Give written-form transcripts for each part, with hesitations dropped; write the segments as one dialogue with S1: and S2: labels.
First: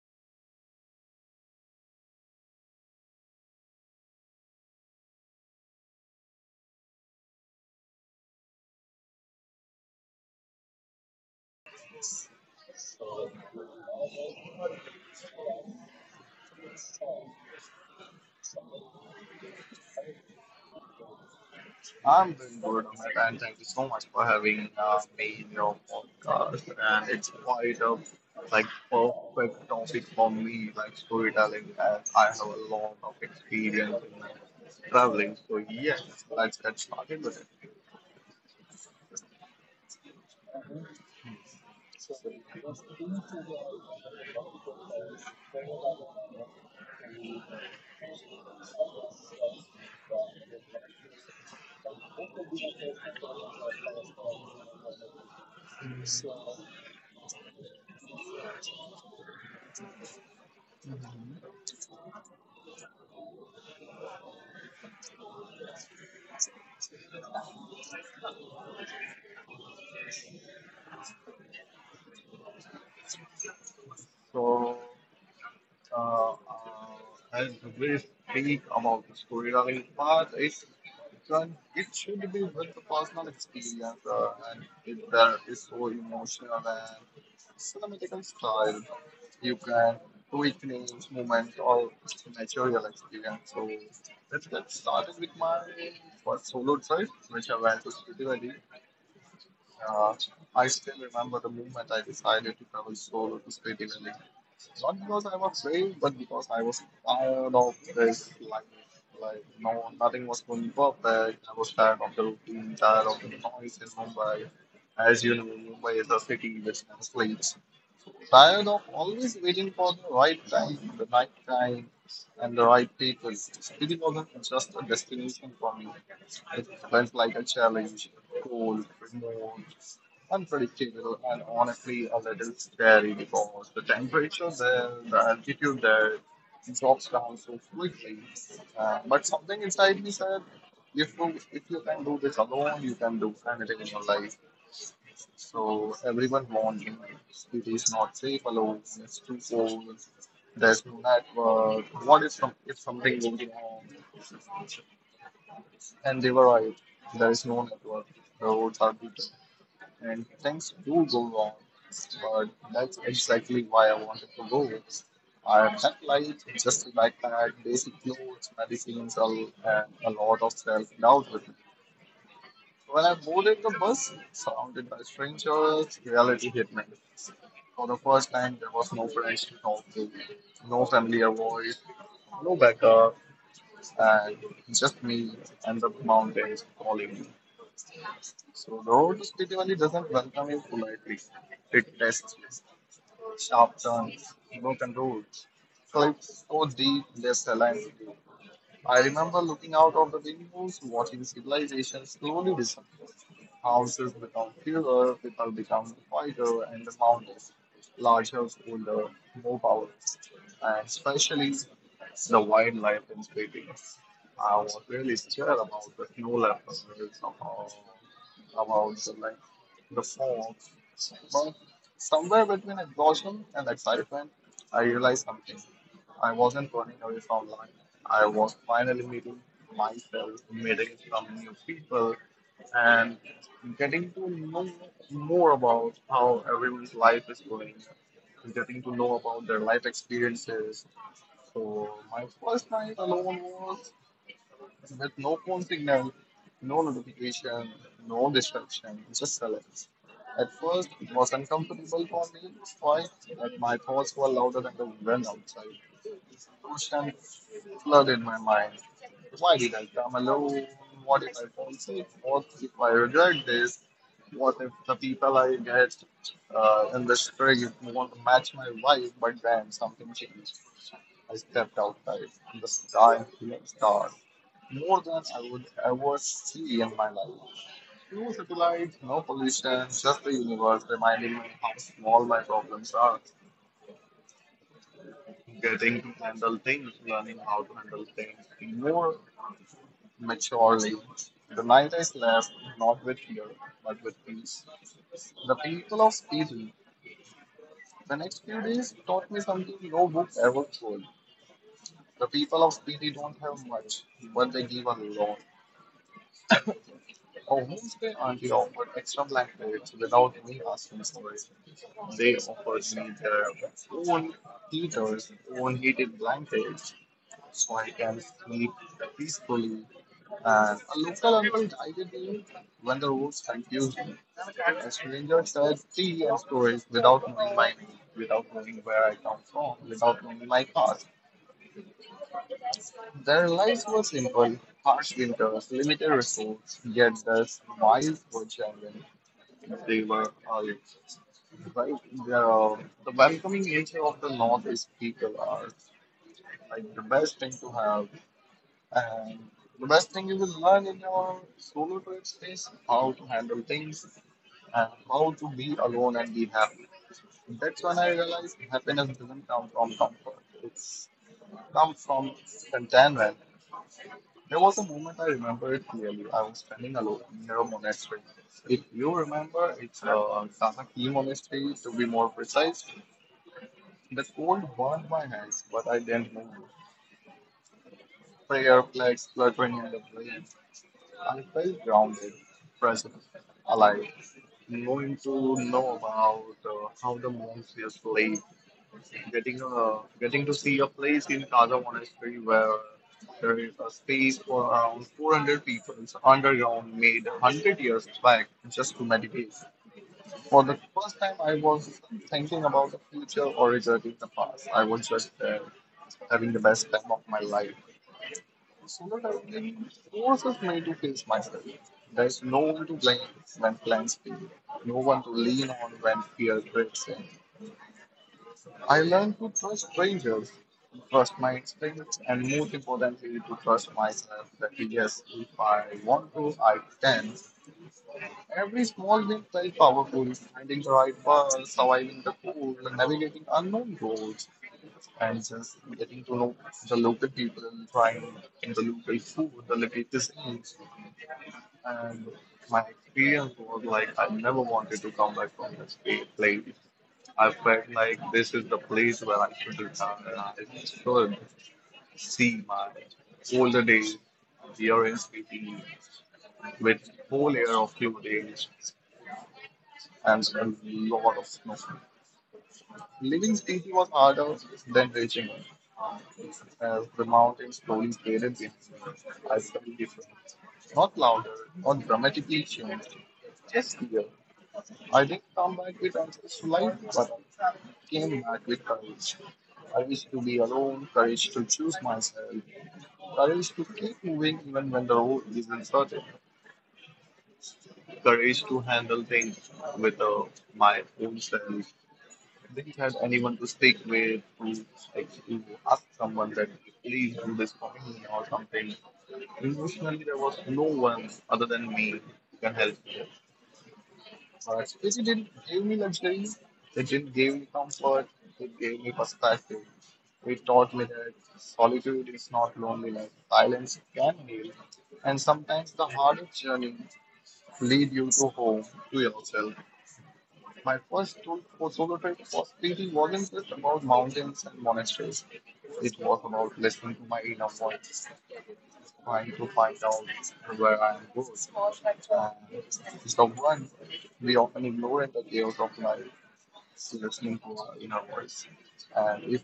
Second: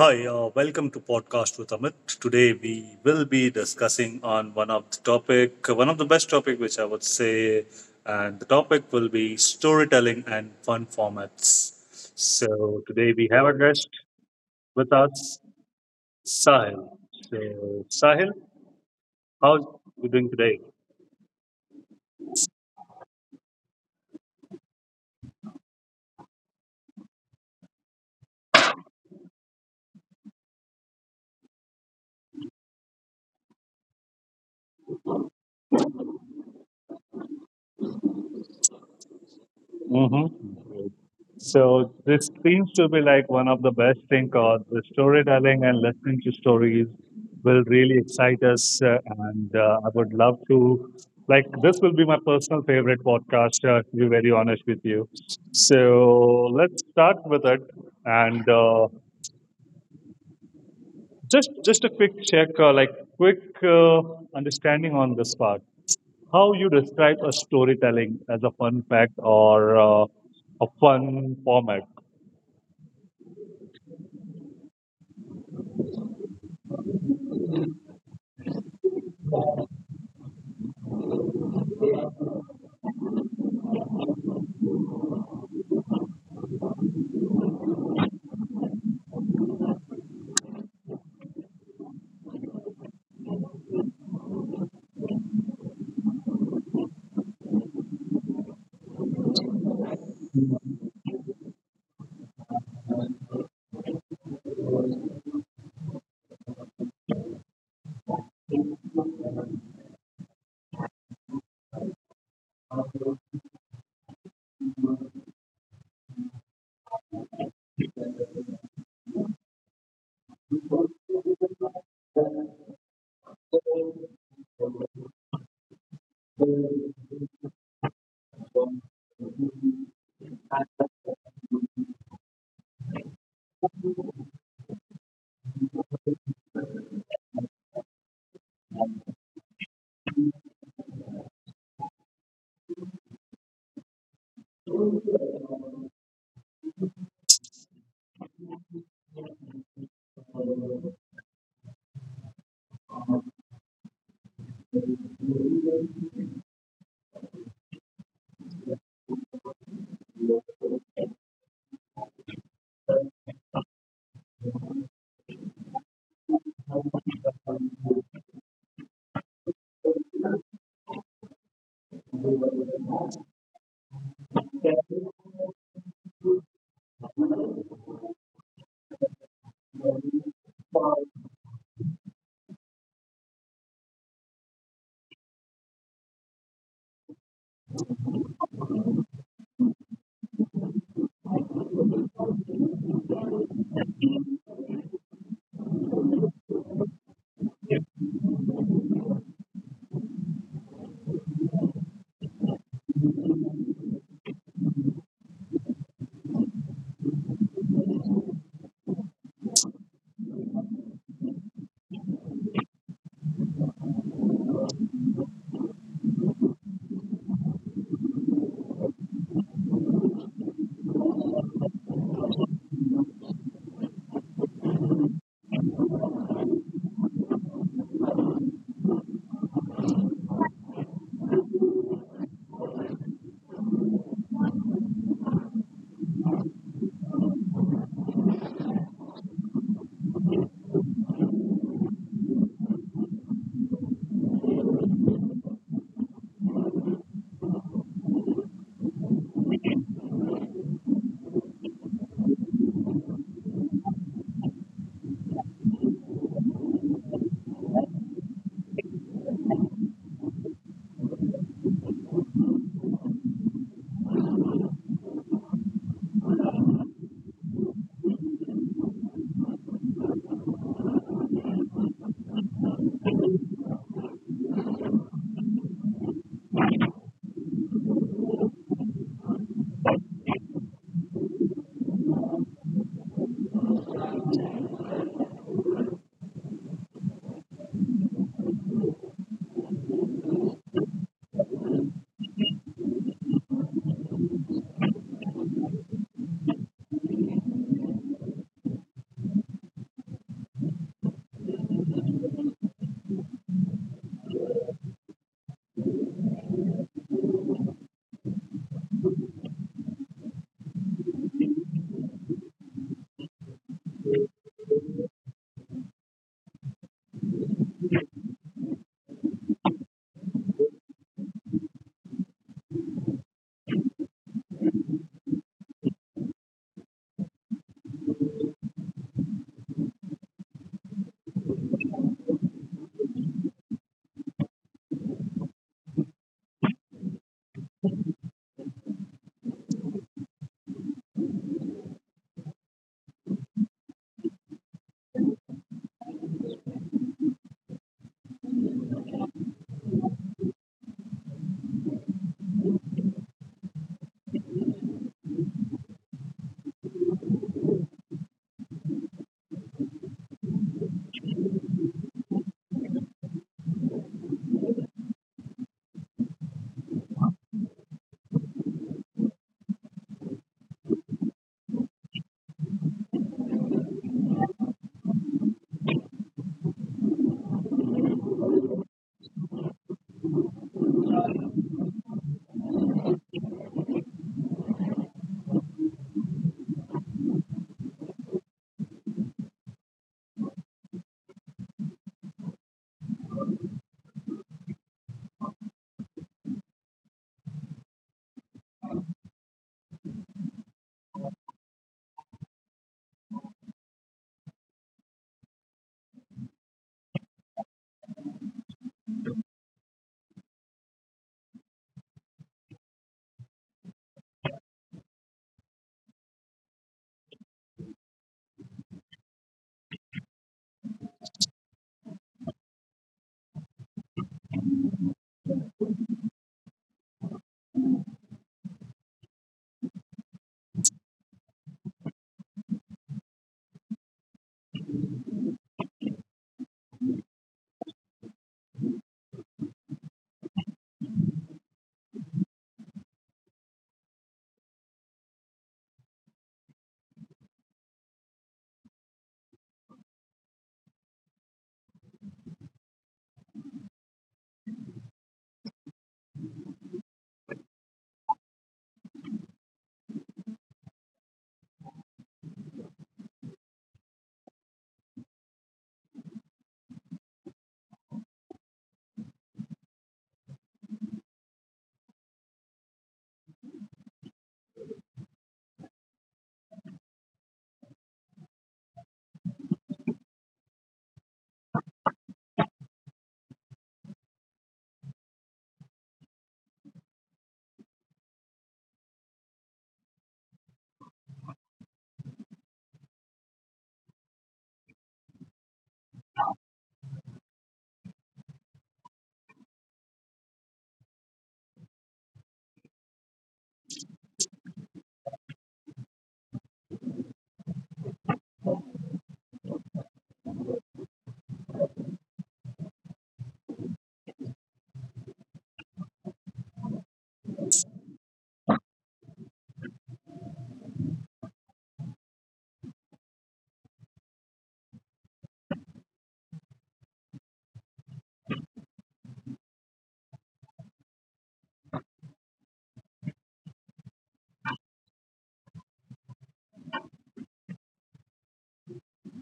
S1: hi, welcome to Podcast with Amit. Today we will be discussing on one of the topic, one of the best topic, which I would say, and the topic will be storytelling and fun formats. So today we have a guest with us, Sahil. So Sahil, how are you doing today?
S2: I'm doing good, Amit, and thank you so much for having me in your podcast. And it's quite a like perfect topic for me, like storytelling, as I have a lot of experience in traveling. So yes, let's get started with it.
S1: Mm-hmm. So this seems to be like one of the best thing because the storytelling and listening to stories will really excite us. And I would love to, like, this will be my personal favorite podcast, to be very honest with you. So let's start with it. And Just a quick check, like, quick understanding on this part. How you describe a storytelling as a fun fact or a fun format?
S2: So uh, uh, as we speak about the storytelling part, So it should be with the personal experience, and that is so emotional and cinematical style. You can recreate moments or natural experience. So let's get started with my first solo trip, which I went to Spiti Valley. Uh, I still remember the moment I decided to travel solo to Spiti Valley. Not because I was brave, but because I was tired of this life. Like no, nothing was going perfect. I was tired of the routine, tired of the noise in Mumbai. As you know, Mumbai is a city which never sleeps. Tired of always waiting for the right time, and the right people. City wasn't just a destination for me. It felt like a challenge, cold, remote, unpredictable, and honestly a little scary because the temperature there, the altitude there drops down so quickly. But something inside me said, if you can do this alone, you can do anything in your life. So everyone warned me, it is not safe alone, it's too cold, there's no network, what if, some, if something goes wrong? And they were right. There is no network, the roads are beaten, and things do go wrong. But that's exactly why I wanted to go. I felt like just like that, basic clothes, medicines, and a lot of self doubt with me. When I boarded the bus, surrounded by strangers, reality hit me. For the first time, there was no friends to talk to, no familiar voice, no backup, and just me and the mountains calling me. So road spiritually doesn't welcome you politely. It tests sharp turns, broken roads, cliffs so deep they silence. I remember looking out of the windows, watching civilization slowly disappear. Houses become fewer, people become quieter, and the mountains larger, older, more powerful. And especially the wildlife in Spain. I was really scared about the snow leopards, about, about the, like, the fog. But somewhere between exhaustion and excitement, I realized something. I wasn't running away from life. I was finally meeting myself, meeting some new people, and getting to know more about how everyone's life is going, getting to know about their life experiences. So, my first night alone was with no phone signal, no notification, no distraction, just silence. At first, it was uncomfortable for me, quite, but my thoughts were louder than the wind outside. Question times flood in my mind. Why did I come alone? What if I fall sick? What if I regret this? What if the people I get in this trip won't match my vibe? But then something changed. I stepped outside. The sky became dark. More than I would ever see in my life. No satellites, no pollution, just the universe reminding me how small my problems are, getting to handle things, learning how to handle things more maturely. The night is left not with fear, but with peace. The people of Speedy, the next few days taught me something no book ever could. The people of Speedy don't have much, but they give a lot. A homestay auntie offered extra blankets without me asking for it. They offered me their own heaters, own heated blankets, so I can sleep peacefully, and a local uncle guided me when the roads confused me. A stranger shared tea and stories without knowing my name, without knowing where I come from, without knowing my past. Their lives were simple, harsh winters, limited resources, yet their smiles were genuine. They were all right. The, the welcoming nature of the North is people are like the best thing to have. And the best thing you will learn in your solo trips is how to handle things and how to be alone and be happy. That's when I realized happiness doesn't come from comfort. It's comes from contentment. There was a moment I remember it clearly. I was standing alone near a monastery. If you remember, it's a Sasaki monastery to be more precise. The cold burned my hands, but I didn't move. Prayer flags fluttering in the breeze. I felt grounded, present, alive, knowing to know about how the monks monsters play, getting to see a place in Taza Monastery where there is a space for around 400 people underground made 100 years back just to meditate. For the first time, I was thinking about the future or regretting the past. I was just there having the best time of my life. So that I believe forces just made to face myself. There's no one to blame when plans fail, no one to lean on when fear creeps in. I learned to trust strangers, to trust my instincts, and most importantly, to trust myself that yes, if I want to, I can. Every small win felt powerful, finding the right bus, surviving the cold, navigating unknown roads, and just getting to know the local people, trying the local food, the local cuisines. And my experience was like I never wanted to come back from this place. Like, I felt like this is the place where I should return and I should see my older days, the experience with whole year of few days and a lot of snow. Leaving Spiti was harder than reaching it, as the mountain slowly faded behind us. I different. Not louder, not dramatically changed, just here. I didn't come back with answers to life, but I came back with courage. Courage to be alone, courage to choose myself, courage to keep moving even when the road is uncertain, courage to handle things with my own self. Didn't have anyone to speak with, to like to ask someone that please do this for me or something. Emotionally, there was no one other than me who can help me. But they didn't give me luxury. They didn't give me comfort. They gave me perspective. They taught me that solitude is not loneliness. Silence can heal. And sometimes the hardest journey lead you to home, to yourself. My first tool for solo trip was really wasn't just about mountains and monasteries. It was about listening to my inner voice, trying to find out where I am good. And it's the one we often ignore in the chaos of life, listening to our inner voice. And if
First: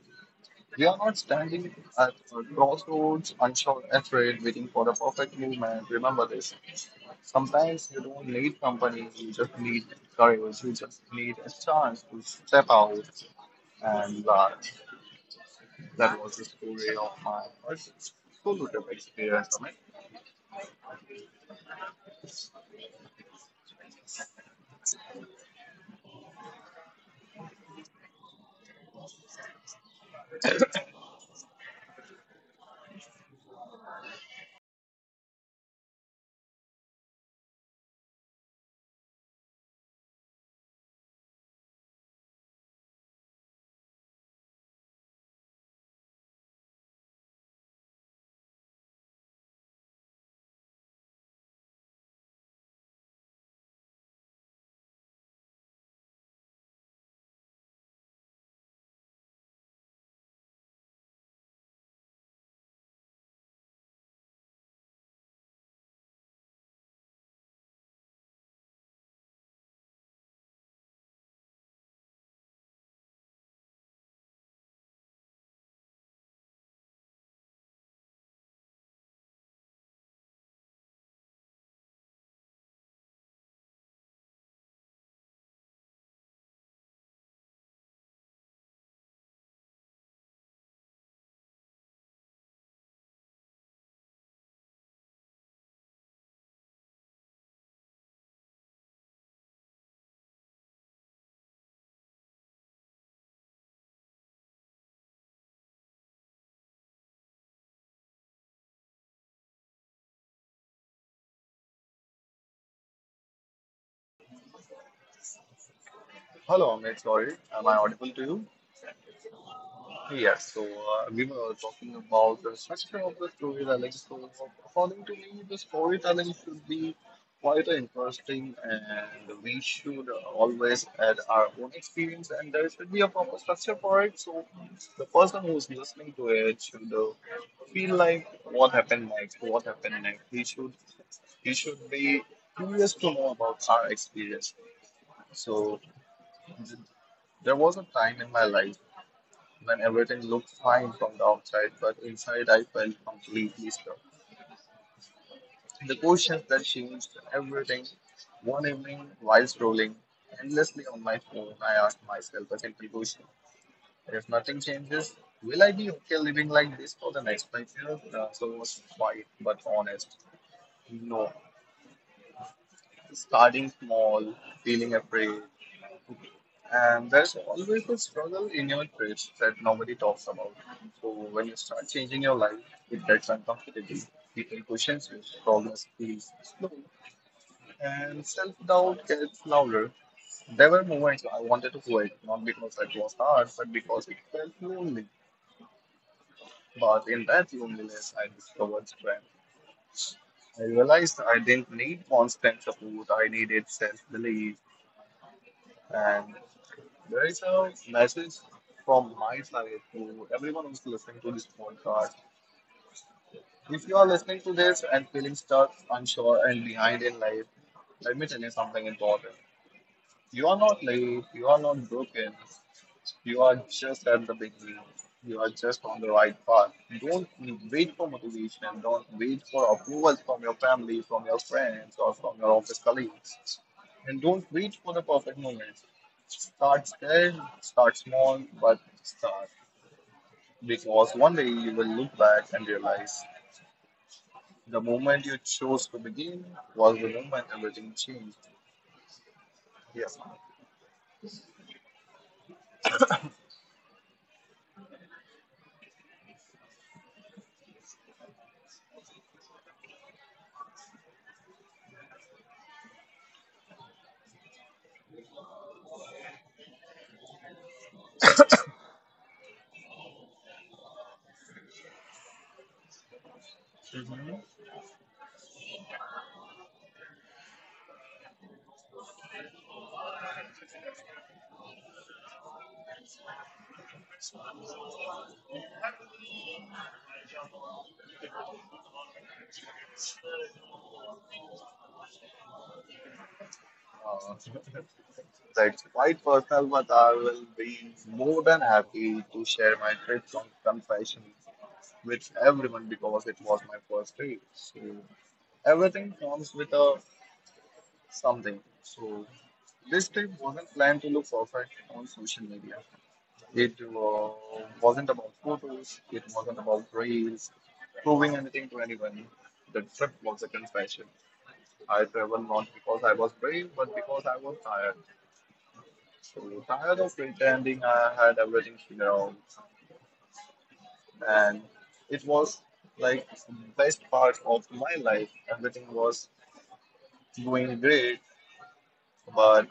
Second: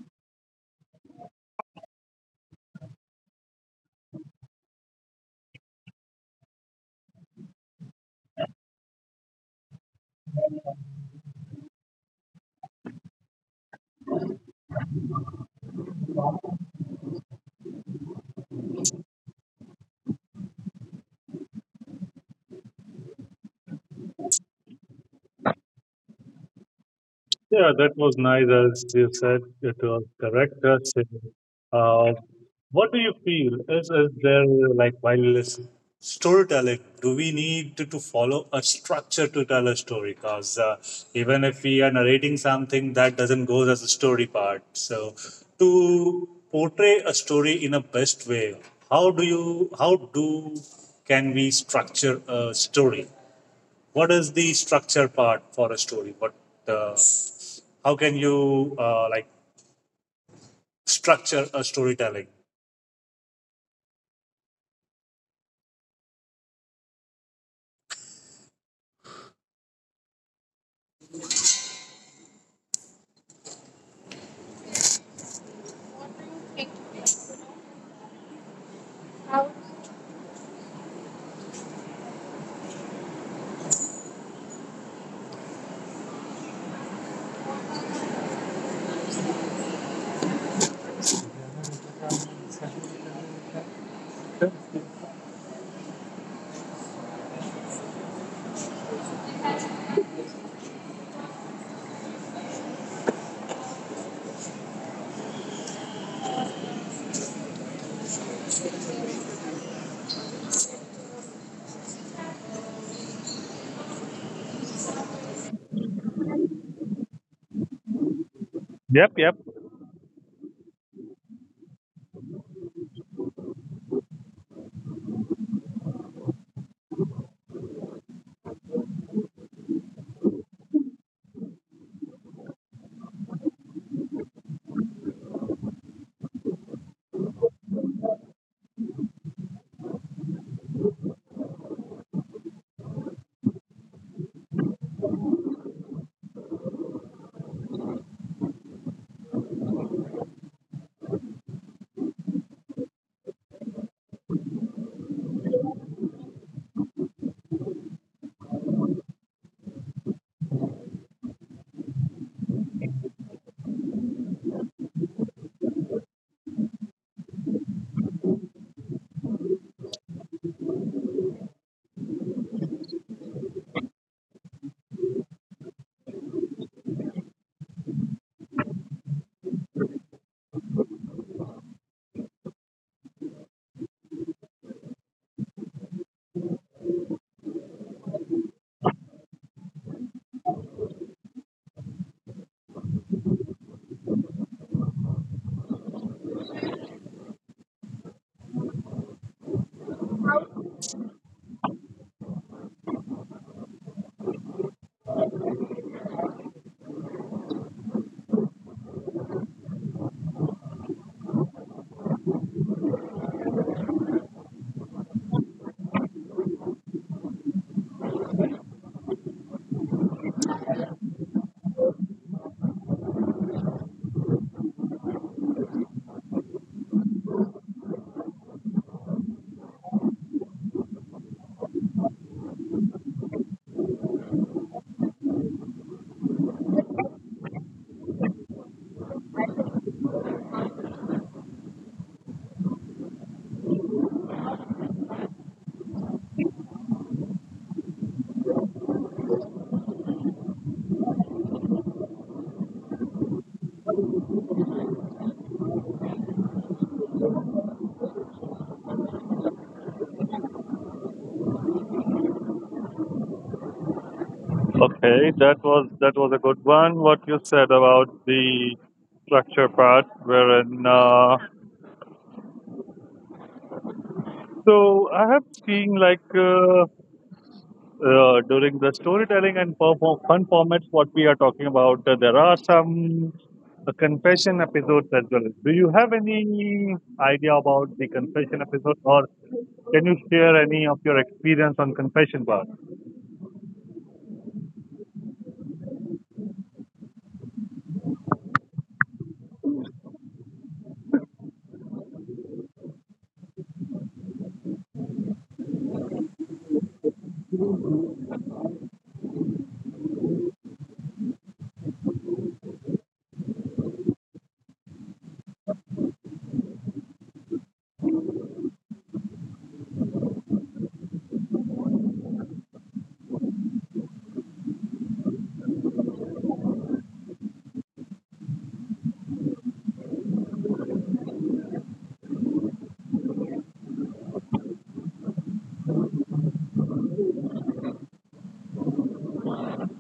S2: we are not standing at a crossroads, unsure, afraid, waiting for the perfect moment, remember this. Sometimes you don't need company, you just need courage, you just need a chance to step out, and that was the story of my first solo trip experience, Amit.
S1: Yeah, that was nice, as you said. It was correct. Uh, what do you feel? Is there, like, storytelling, do we need to follow a structure to tell a story? Because even if we are narrating something, that doesn't go as a story part. So, to portray a story in a best way, how do, can we structure a story? What is the structure part for a story? What uh, how can you like structure a storytelling?
S2: Hello, Amit. Sorry, am I audible to you?
S1: Yep, yep.
S2: Yes. So we were talking about the structure of the storytelling. So according to me, the storytelling should be quite interesting, and we should always add our own experience, and there should be a proper structure for it. So the person who's listening to it should feel like what happened next, what happened next. He should You should be curious to know about our experience. So th- there was a time in my life when everything looked fine from the outside, but inside I felt completely stuck. The questions that changed everything. One evening, while scrolling endlessly on my phone, I asked myself a simple question: if nothing changes, will I be okay living like this for the next 5 years? The answer was quiet but honest. No. Starting small, feeling afraid, and there's always a struggle in your trades that nobody talks about. So when you start changing your life, it gets uncomfortable. People question you, progress feels slow, and self-doubt gets louder. There were moments I wanted to quit, not because it was hard, but because it felt lonely. But in that loneliness, I discovered strength. I realized I didn't need constant support. I needed self-belief, and there is a message from my side to everyone who's listening to this podcast. If you are listening to this and feeling stuck, unsure, and behind in life, let me tell you something important. You are not late, you are not broken. You are just at the beginning. You are just on the right path. Don't wait for motivation. Don't wait for approvals from your family, from your friends, or from your office colleagues. And don't wait for the perfect moment. Start there, start small, but start. Because one day you will look back and realize the moment you chose to begin was the moment everything changed. Yes, ma'am.
S1: Okay, that was a good one. What you said about the structure part, wherein so I have seen like during the storytelling and fun formats, what we are talking about, there are some confession episodes as well. Do you have any idea about the confession episode, or can you share any of your experience on confession part?
S2: Uh, That's quite personal, but I will be more than happy to share my trip from confession with everyone because it was my first trip. So everything comes with a something. So this trip wasn't planned to look perfect on social media. It wasn't about photos. It wasn't about reels, proving anything to anyone. The trip was a confession. I traveled not because I was brave, but because I was tired. So tired of pretending I had everything figured out, and it was like best part of my life. Everything was going great, but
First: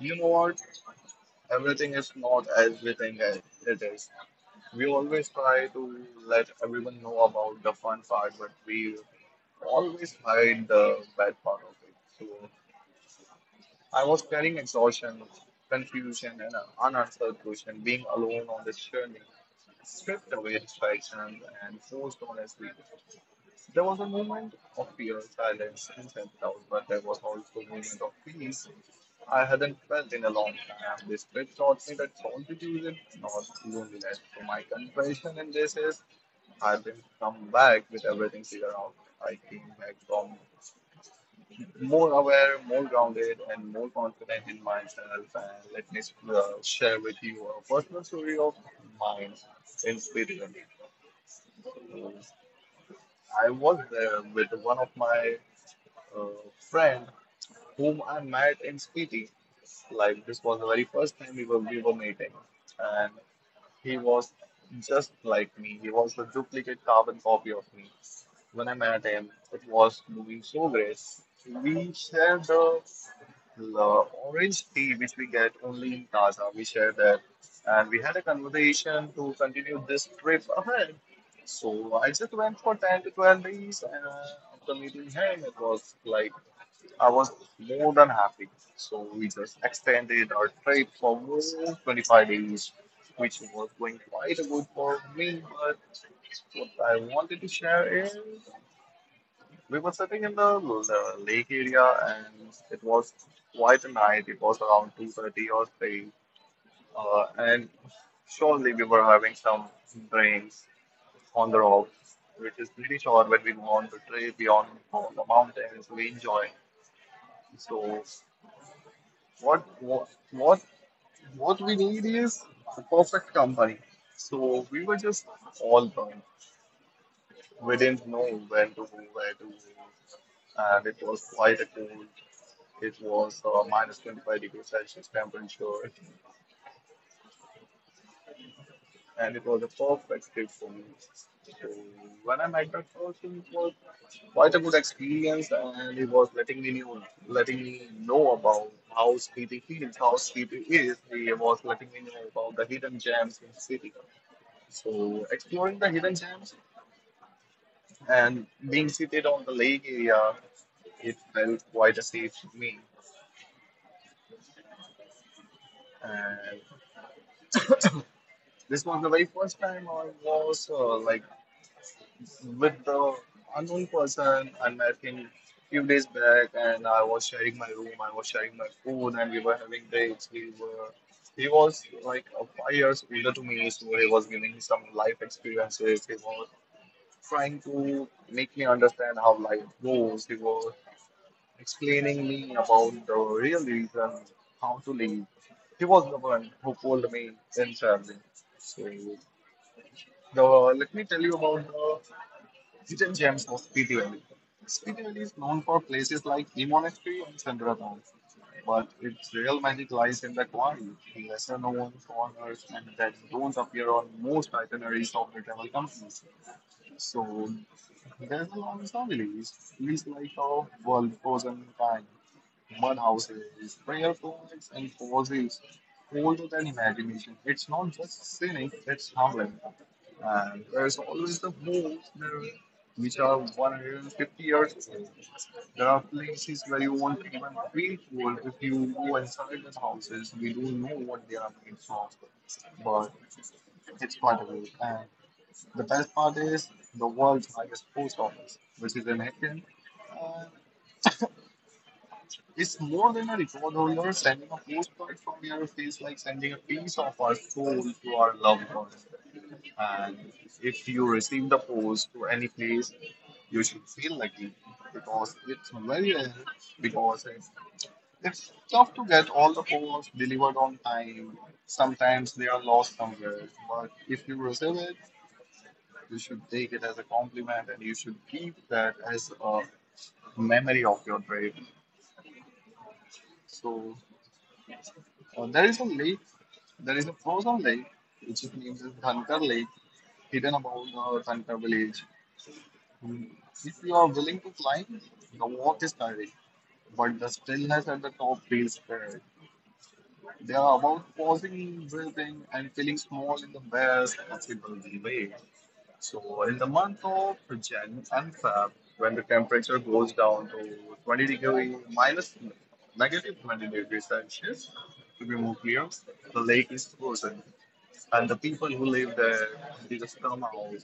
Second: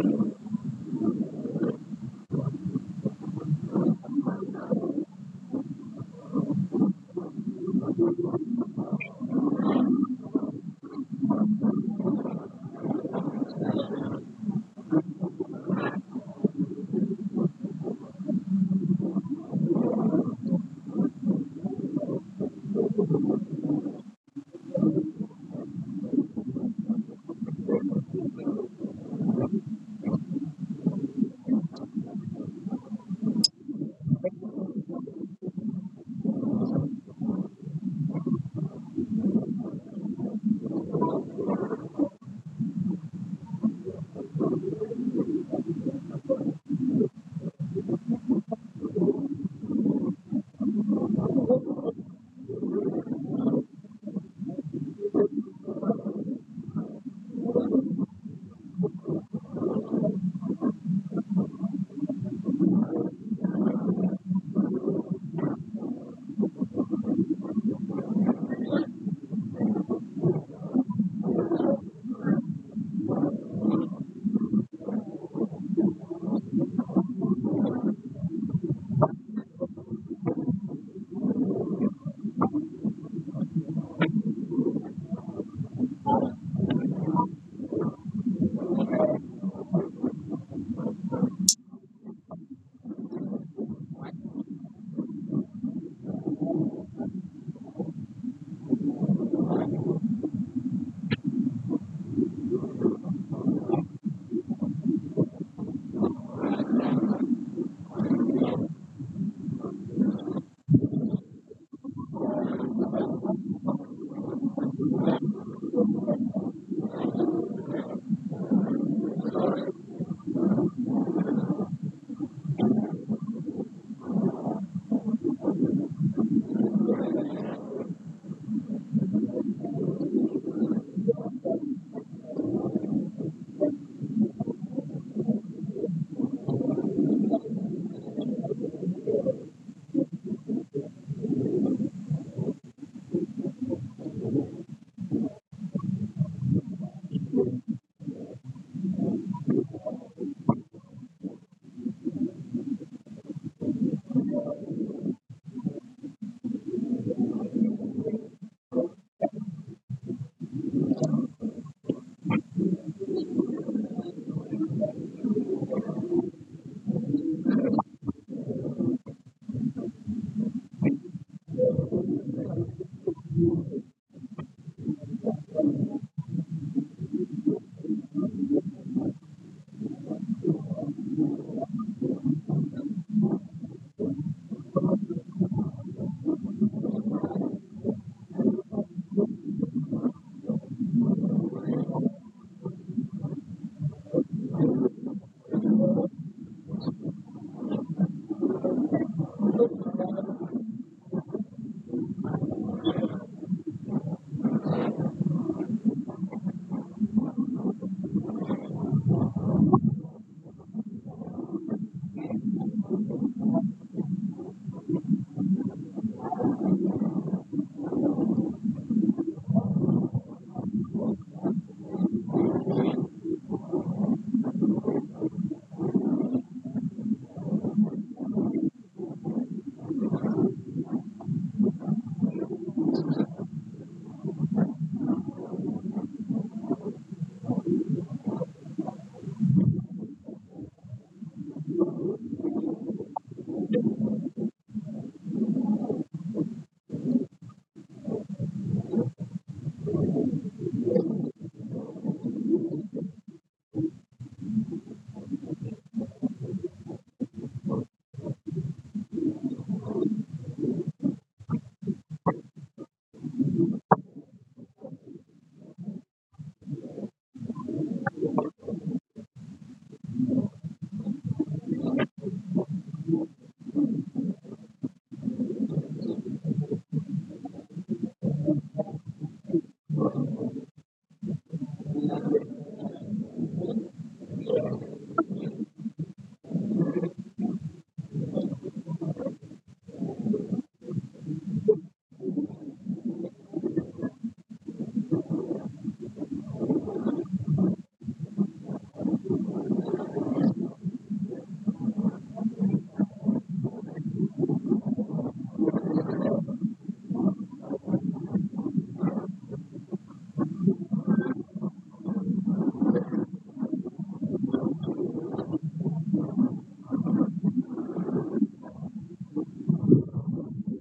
S2: you know what? Everything is not as we think as it is. We always try to let everyone know about the fun part, but we always hide the bad part of it. So I was carrying exhaustion, confusion, and unanswered questions. Being alone on this journey stripped away distractions and forced honesty. There was a moment of fear, silence, and self-doubt, but there was also a moment of peace I hadn't felt in a long time. This trip taught me that solitude is not loneliness. So my confession in this is I didn't come back with everything figured out. I came back from more aware, more grounded, and more confident in myself. And let me share with you a personal story of mine in Sweden. Uh, I was there with one of my uh, friend whom I met in Spiti. Like this was the very first time we were meeting, and he was just like me. He was a duplicate carbon copy of me. When I met him, it was doing so great. We shared the orange tea which we get only in Plaza. We shared that, and we had a conversation to continue this trip ahead. So I just went for 10 to 12 days, and after meeting him, it was like I was more than happy. So we just extended our trip for more 25 days, which was going quite good for me. But what I wanted to share is we were sitting in the lake area, and it was quite a night. It was around 2:30 or 3, and surely we were having some drinks on the rocks, which is pretty sure when we go on the trail beyond on the mountains, we enjoy. So, what what what what we need is the perfect company. So we were just all drunk. We didn't know when to go, where to go, and it was quite a cool. It was minus 25 degrees Celsius temperature, and it was a perfect trip for me. So when I met that person, it was quite a good experience, and he was letting me know about how Spiti feels, how Spiti is. He was letting me know about the hidden gems in the city. So exploring the hidden gems and being seated on the lake area, it felt quite a safe to me. And this was the very first time I was like with the unknown person I met him few days back and I was sharing my room, I was sharing my food and we were having dates. We were he was like 5 years older to me, so he was giving me some life experiences. He was trying to make me understand how life goes. He was explaining me about the real reason how to live. He was the one who pulled me in traveling. So the let me tell you about the hidden gems of Spiti Valley. Spiti Valley is known for places like the monastery and Chandratown, but its real magic lies in the quarry, the lesser known corners, and that don't appear on most itineraries of the travel companies. So there's a long story. It feels like a world frozen in time. Human houses, prayerfuls, and posies older than imagination. It's not just sinning, it's humbling. And there's always the moves there, which are 150 years old. There are places where you won't even feel cold if you go inside the houses. We don't know what they are made from, but it's quite a way. And the best part is the world's highest post office, which is in Hicken. It's more than a reward, however, sending a postcard from your face, like sending a piece of our soul to our loved ones. And if you receive the post to any place, you should feel lucky because it's very rare. Because it's, it's tough to get all the posts delivered on time. Sometimes they are lost somewhere, but if you receive it, you should take it as a compliment and you should keep that as a memory of your trip. So uh, there is a lake There is a frozen lake, which is named as Dhankar Lake, hidden above the Dhankar village. If you are willing to climb, the walk is tiring, but the stillness at the top feels great. They are about pausing, breathing, and feeling small in the best possible way. So in the month of Jan and Feb, when the temperature goes down to 20 degree minus negative 20 degrees Celsius, to be more clear, the lake is frozen, and the people who live there they just come out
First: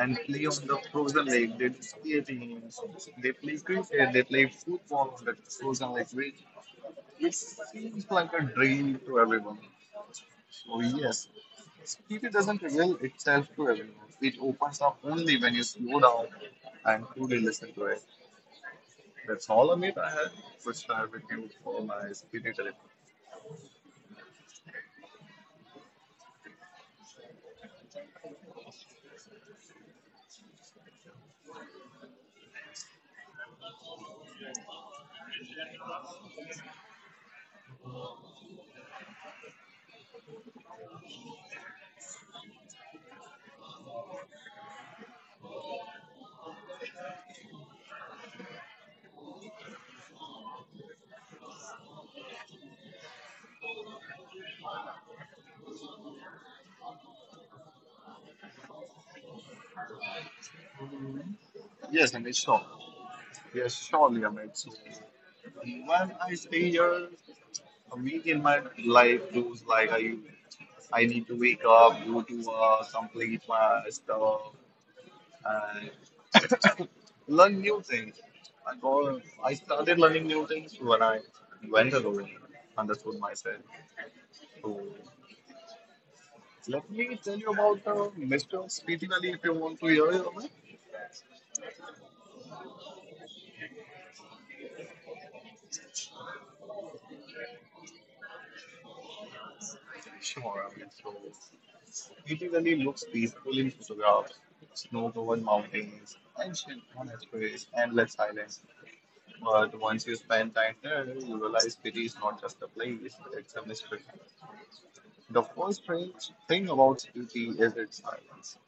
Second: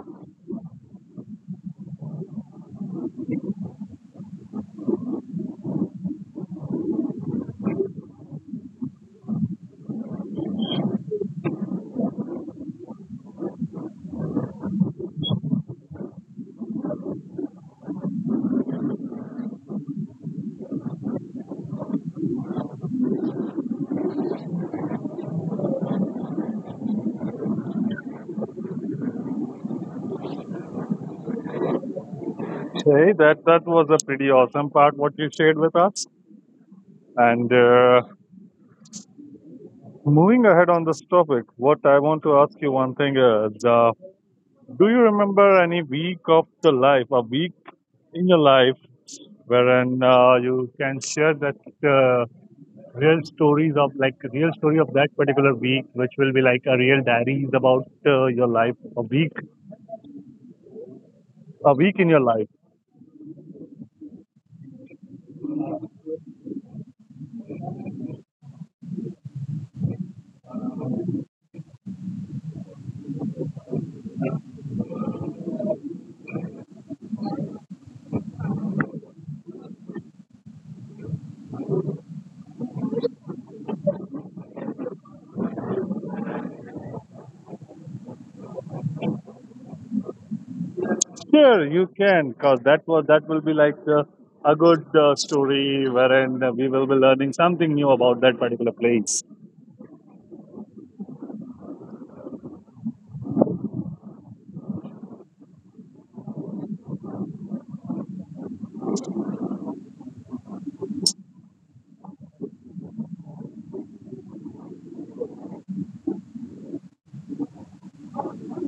S2: and play on the frozen lake. They do skating, they play cricket, they play football on the frozen lake. We it seems like a dream to everyone. So yes, Spirit doesn't reveal itself to everyone. It opens up only when you slow down and truly listen to it. That's all Amit I had to share with you for my spirit trip.
S1: Hey, that was a pretty awesome part what you shared with us. And moving ahead on this topic, what I want to ask you one thing is, do you remember any week of the life, a week in your life, wherein you can share that uh, real story of that particular week, which will be like a real diaries about your life, a week in
S2: Yes,
S1: your
S2: Amit,
S1: life.
S2: sure. Yes, surely Amit. So when I stay here, a week in my life goes like I need to wake up, go to complete my stuff, learn new things. I started learning new things when I went alone, understood myself. So let me tell you about Mr. Spiti Valley if you want to hear it. Amit.
S1: Sure, you can, because that will be like a good story wherein we will be learning something new about that particular place.
S2: Sure. Amit. So Spiti Valley looks peaceful in photographs, snow-covered mountains, ancient monasteries, endless silence. But once you spend time there, you realize Spiti is not just a place; it's a mystery. The first strange thing about Spiti is its silence.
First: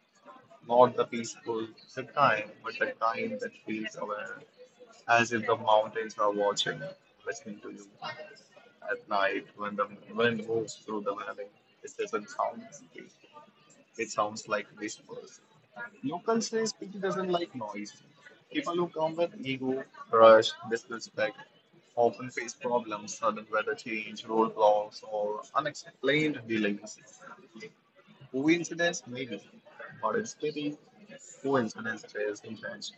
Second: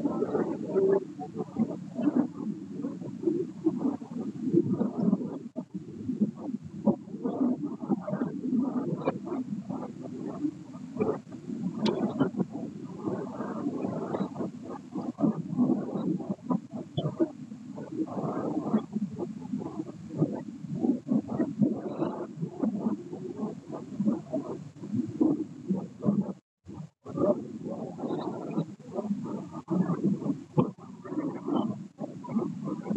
S2: Not the peaceful the kind, but the kind that feels aware, as if the mountains are watching, listening to you. At night, when the wind moves through the valley, it doesn't sound scary. It sounds like whispers. Local says people doesn't like noise. People who come with ego, rush, disrespect, often face problems, sudden weather change, roadblocks, or unexplained delays. Coincidence? Maybe. But it's pity. Coincidence is revenge.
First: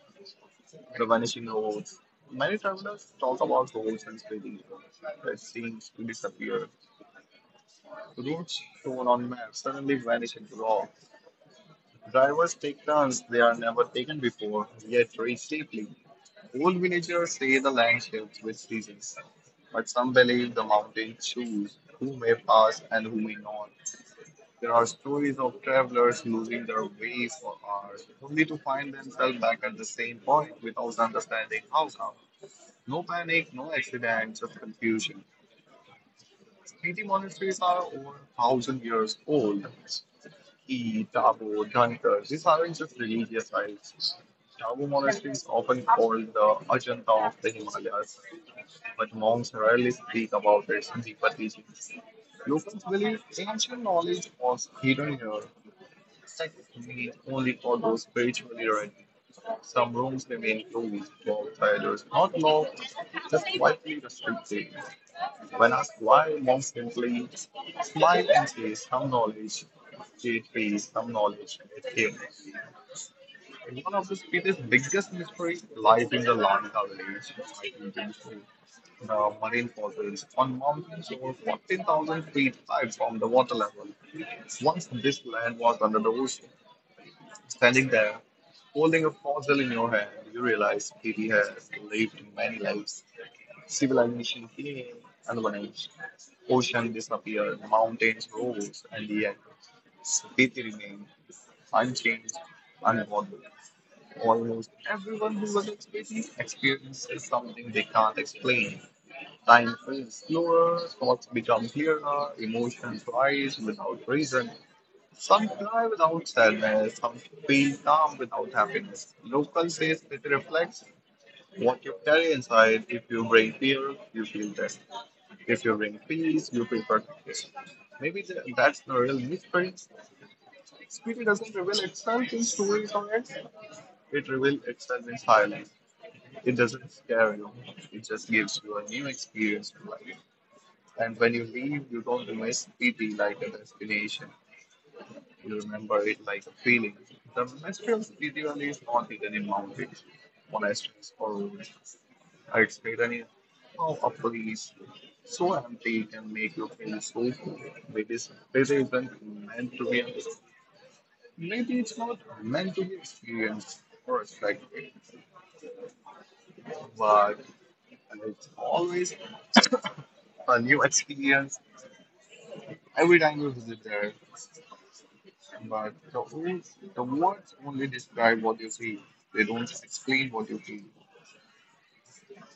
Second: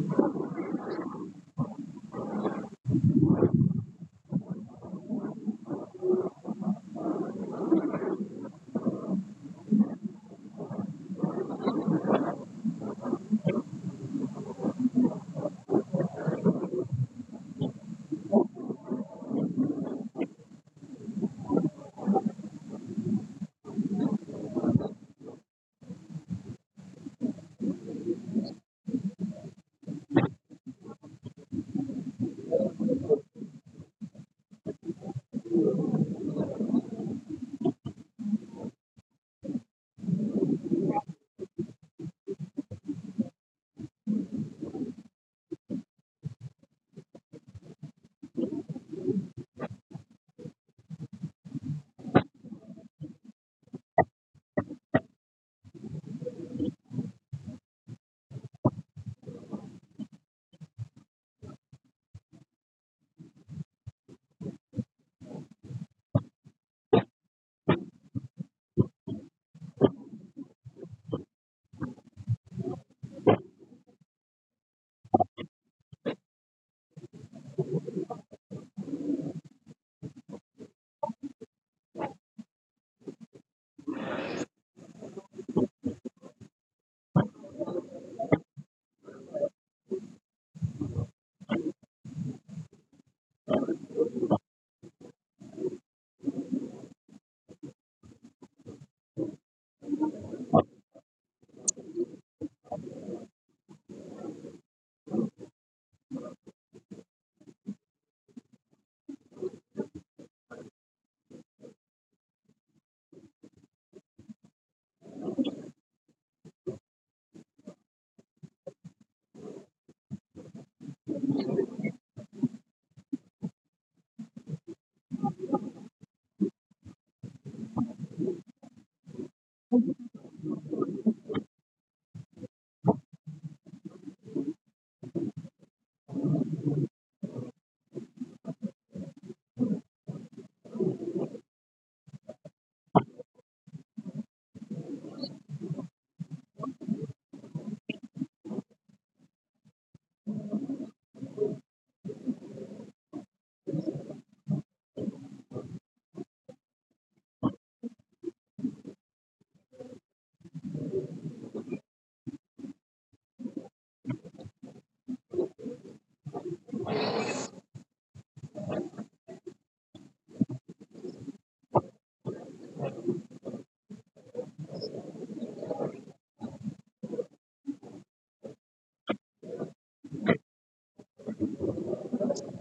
S2: The vanishing of votes. Many travelers talk about roads and spreading evil that seems to disappear. Routes shown on maps suddenly vanish into raw. Drivers take turns they are never taken before, yet reach safely. Old villagers say the land shifts with seasons, but some believe the mountain choose who may pass and who may not. There are stories of travelers losing their way for hours, only to find themselves back at the same point without understanding how come. No panic, no accident, just confusion. Spiti monasteries are over a thousand years old. Ki, Tabo, Dhankar, these aren't just religious sites. Tabo monastery is often called the Ajanta of the Himalayas, but monks rarely speak about its deeper teachings. Locals believe ancient knowledge was hidden here, indeed, only for those spiritually ready. Some rooms remain closed, while theaters not locked, just quietly restricted. When asked why, monks simply smile and say some knowledge, Jade pays some knowledge and it came. One of the city's biggest mysteries lies in the Lanka village, the marine fossils on mountains over 14,000 feet high from the water level. Once this land was under the ocean, standing there, holding a fossil in your hand, you realize Haiti has lived many lives. Civilization came and vanished. Ocean disappeared, mountains rose, and yet Haiti remained unchanged, unbothered. Almost everyone who was at experiences something they can't explain. Time feels slower, thoughts become clearer, emotions rise without reason, some cry without sadness, some feel calm without happiness. Local says it reflects what you carry inside. If you bring fear, you feel this. If you bring peace, you feel perfection. That's the real mystery. Spirit doesn't reveal itself in stories or acts. It reveals itself in silence. It doesn't scare you. It just gives you a new experience to life. And when you leave, you don't miss pity like a destination. You remember it like a feeling. The Mestrels usually is not hidden in any mountains, monasteries, or ruins. It's hidden in of a place so empty it can make you feel so full. Maybe it isn't meant to be understood. Maybe it's not meant to be experienced or respected. But it's always a new experience every time you visit there. But the words only describe what you see. They don't explain what you feel.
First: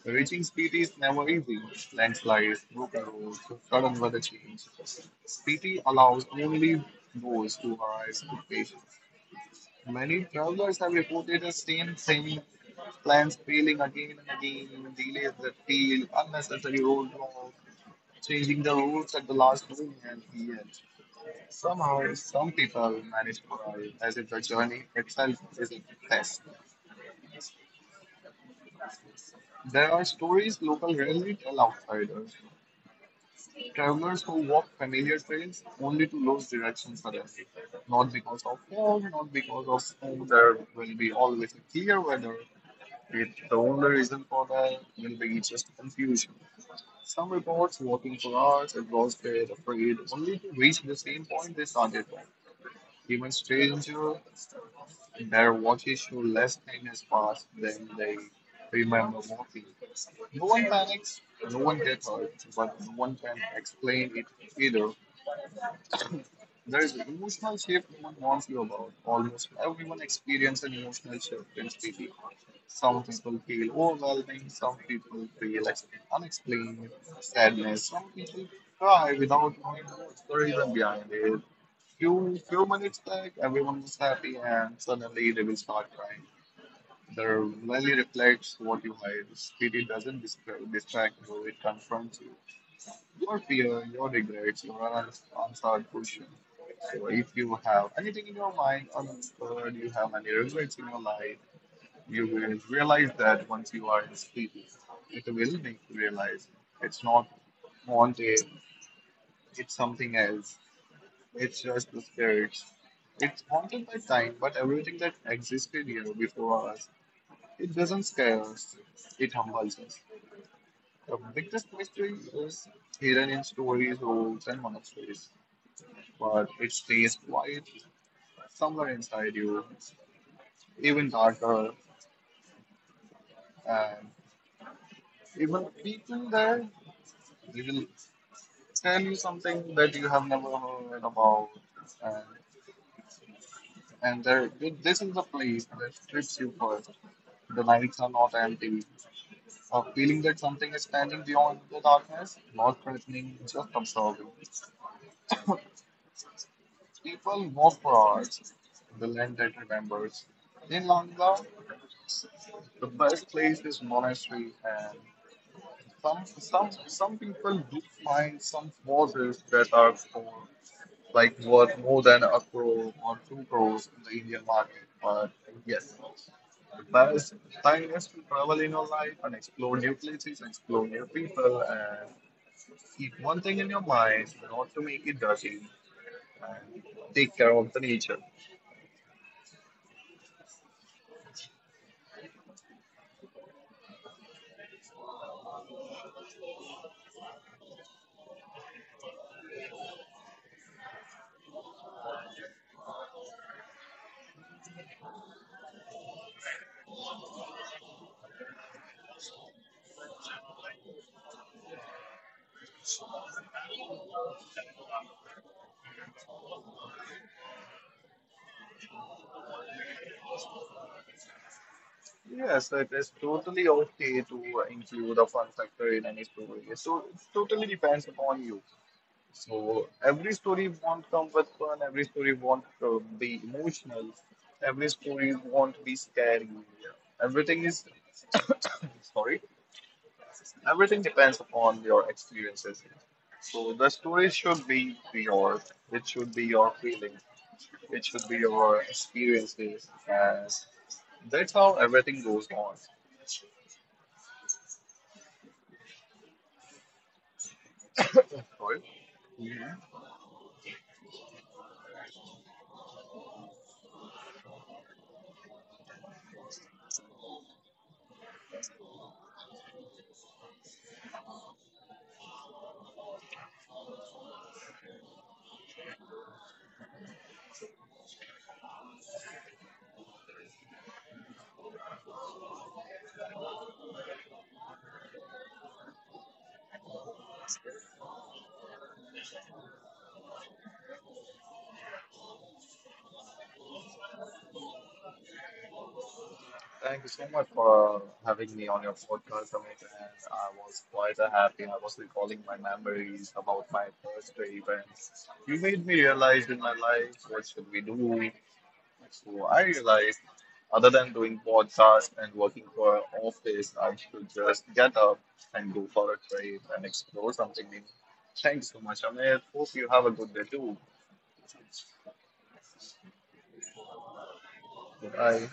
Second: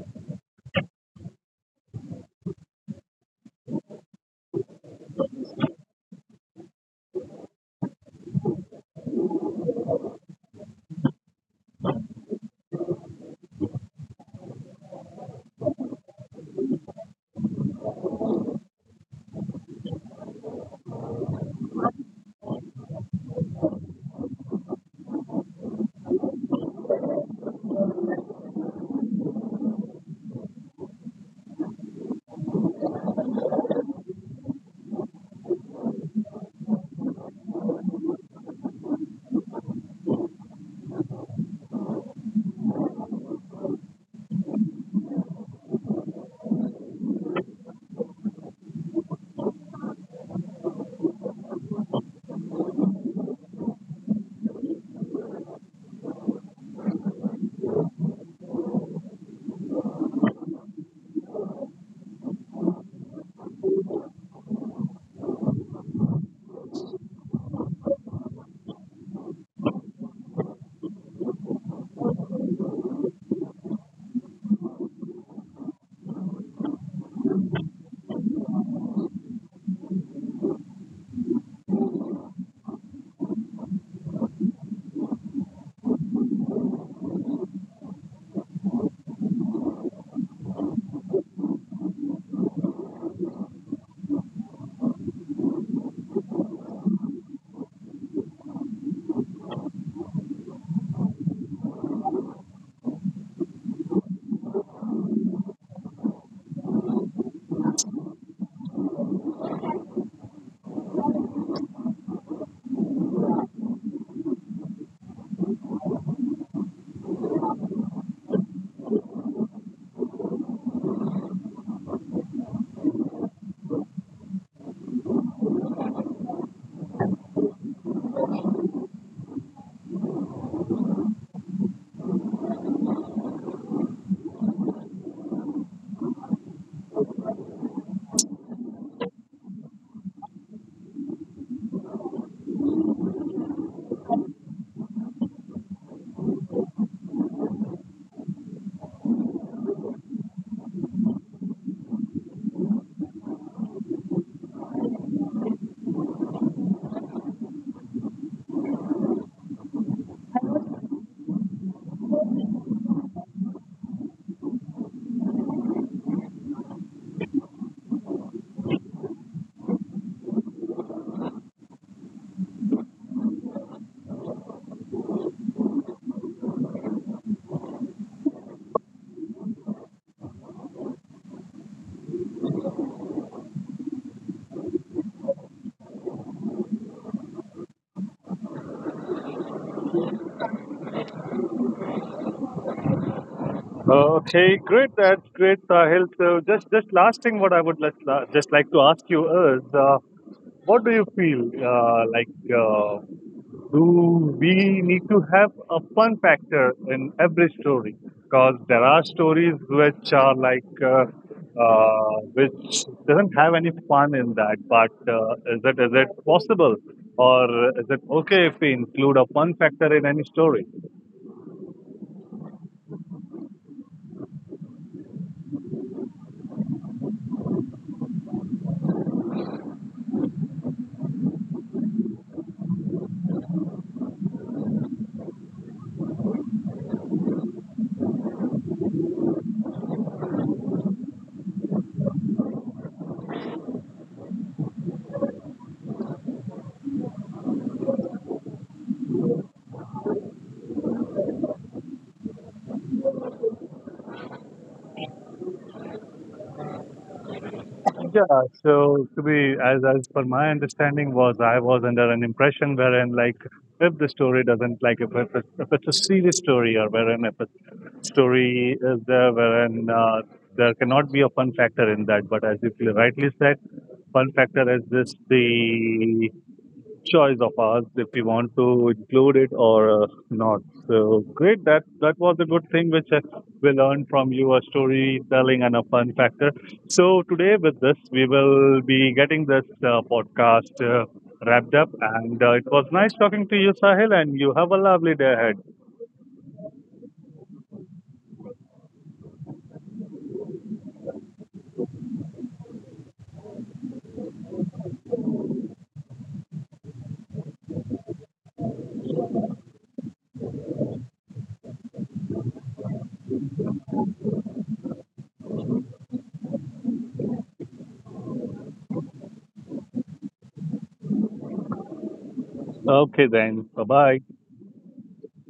S2: Reaching Spiti is never easy. Landslides, broken roads, sudden weather change. Spiti allows only those to rise with patience. Many travelers have reported the same thing, plans failing again and again, delays that feel, unnecessary roadblocks, changing the routes at the last moment, and yet somehow some people manage to arrive as if the journey itself is a test. There are stories local rarely tell outsiders. Travelers who walk familiar trails only to lose direction suddenly, not because of fog, not because of oh, there will be always a clear weather. It, the only reason for that will be just confusion. Some reports walking for hours, exhausted, afraid, only to reach the same point they started from. Even stranger, their watches show less time has passed than they remember walking. No one panics, no one gets hurt, but no one can explain it either. There is an emotional shift no one warns you about. Almost everyone experiences an emotional shift in speaking. Some people feel overwhelming, some people feel unexplained sadness, some people cry without knowing what's the reason behind it. Few minutes back, everyone was happy, and suddenly they will start crying. The rally reflects what you hide. Pity doesn't distra- distract you; it confronts you. Your fear, your regrets, your unanswered questions. So, if you have anything in your mind unanswered, you have any regrets in your life, you will realize that once you are in this feeling, it will make you realize it's not haunted, it's something else, it's just the spirits. It's haunted by time, but everything that existed here before us, it doesn't scare us, it humbles us. The biggest mystery is hidden in stories, rules, and monasteries, but it stays quiet somewhere inside you. It's even darker. And even people there, they will tell you something that you have never heard about. And, and there, this is the place that strips you first. The nights are not empty. A feeling that something is standing beyond the darkness, not threatening, just observing. People walk for hours. The land that remembers. In Langda, the best place is monastery and some people do find some horses that are for like worth more than a crore or two crores in the Indian market. But yes, the best time is to travel in your life and explore new places, explore new people, and keep one thing in your mind not to make it dirty and take care of the nature.
S1: Uh, Okay, great. That's great, Sahil. So, just last thing, what I would just like to ask you is, what do you feel like? Uh, do we need to have a fun factor in every story because there are stories which are like which doesn't have any fun in that but is it possible or is it okay if we include a fun factor in any story?
S2: Yes, it is totally okay to include a fun factor in any story. So it totally depends upon you. So every story won't come with fun. Every story won't be emotional. Every story won't be scary. Everything is sorry. Everything depends upon your experiences. So the story should be yours. It should be your feelings. It should be your experiences, and that's how everything goes on.
S1: Yeah,
S2: Sorry.
S1: so to be as per my understanding, was I was under an impression wherein like if the story doesn't, like if it's a serious story or wherein if a story is there wherein there cannot be a fun factor in that. But as you rightly said, fun factor is this the choice of ours if we want to include it or not. So great, that was a good thing which we learned from you, a storytelling and a fun factor. So today with this, we will be getting this podcast wrapped up, and it was nice talking to you, Sahil, and you have a lovely day ahead.
S2: Thank you so much for having me on your podcast, Amit. And I was quite happy. I was recalling my memories about my Thursday events. You made me realize in my life what should we do. So I realized, other than doing podcasts and working for an office, I should just get up and go for a trip and explore something new. Thanks so much, Amit. Hope you have a good day too.
S1: Okay, then, bye bye.
S2: Bye.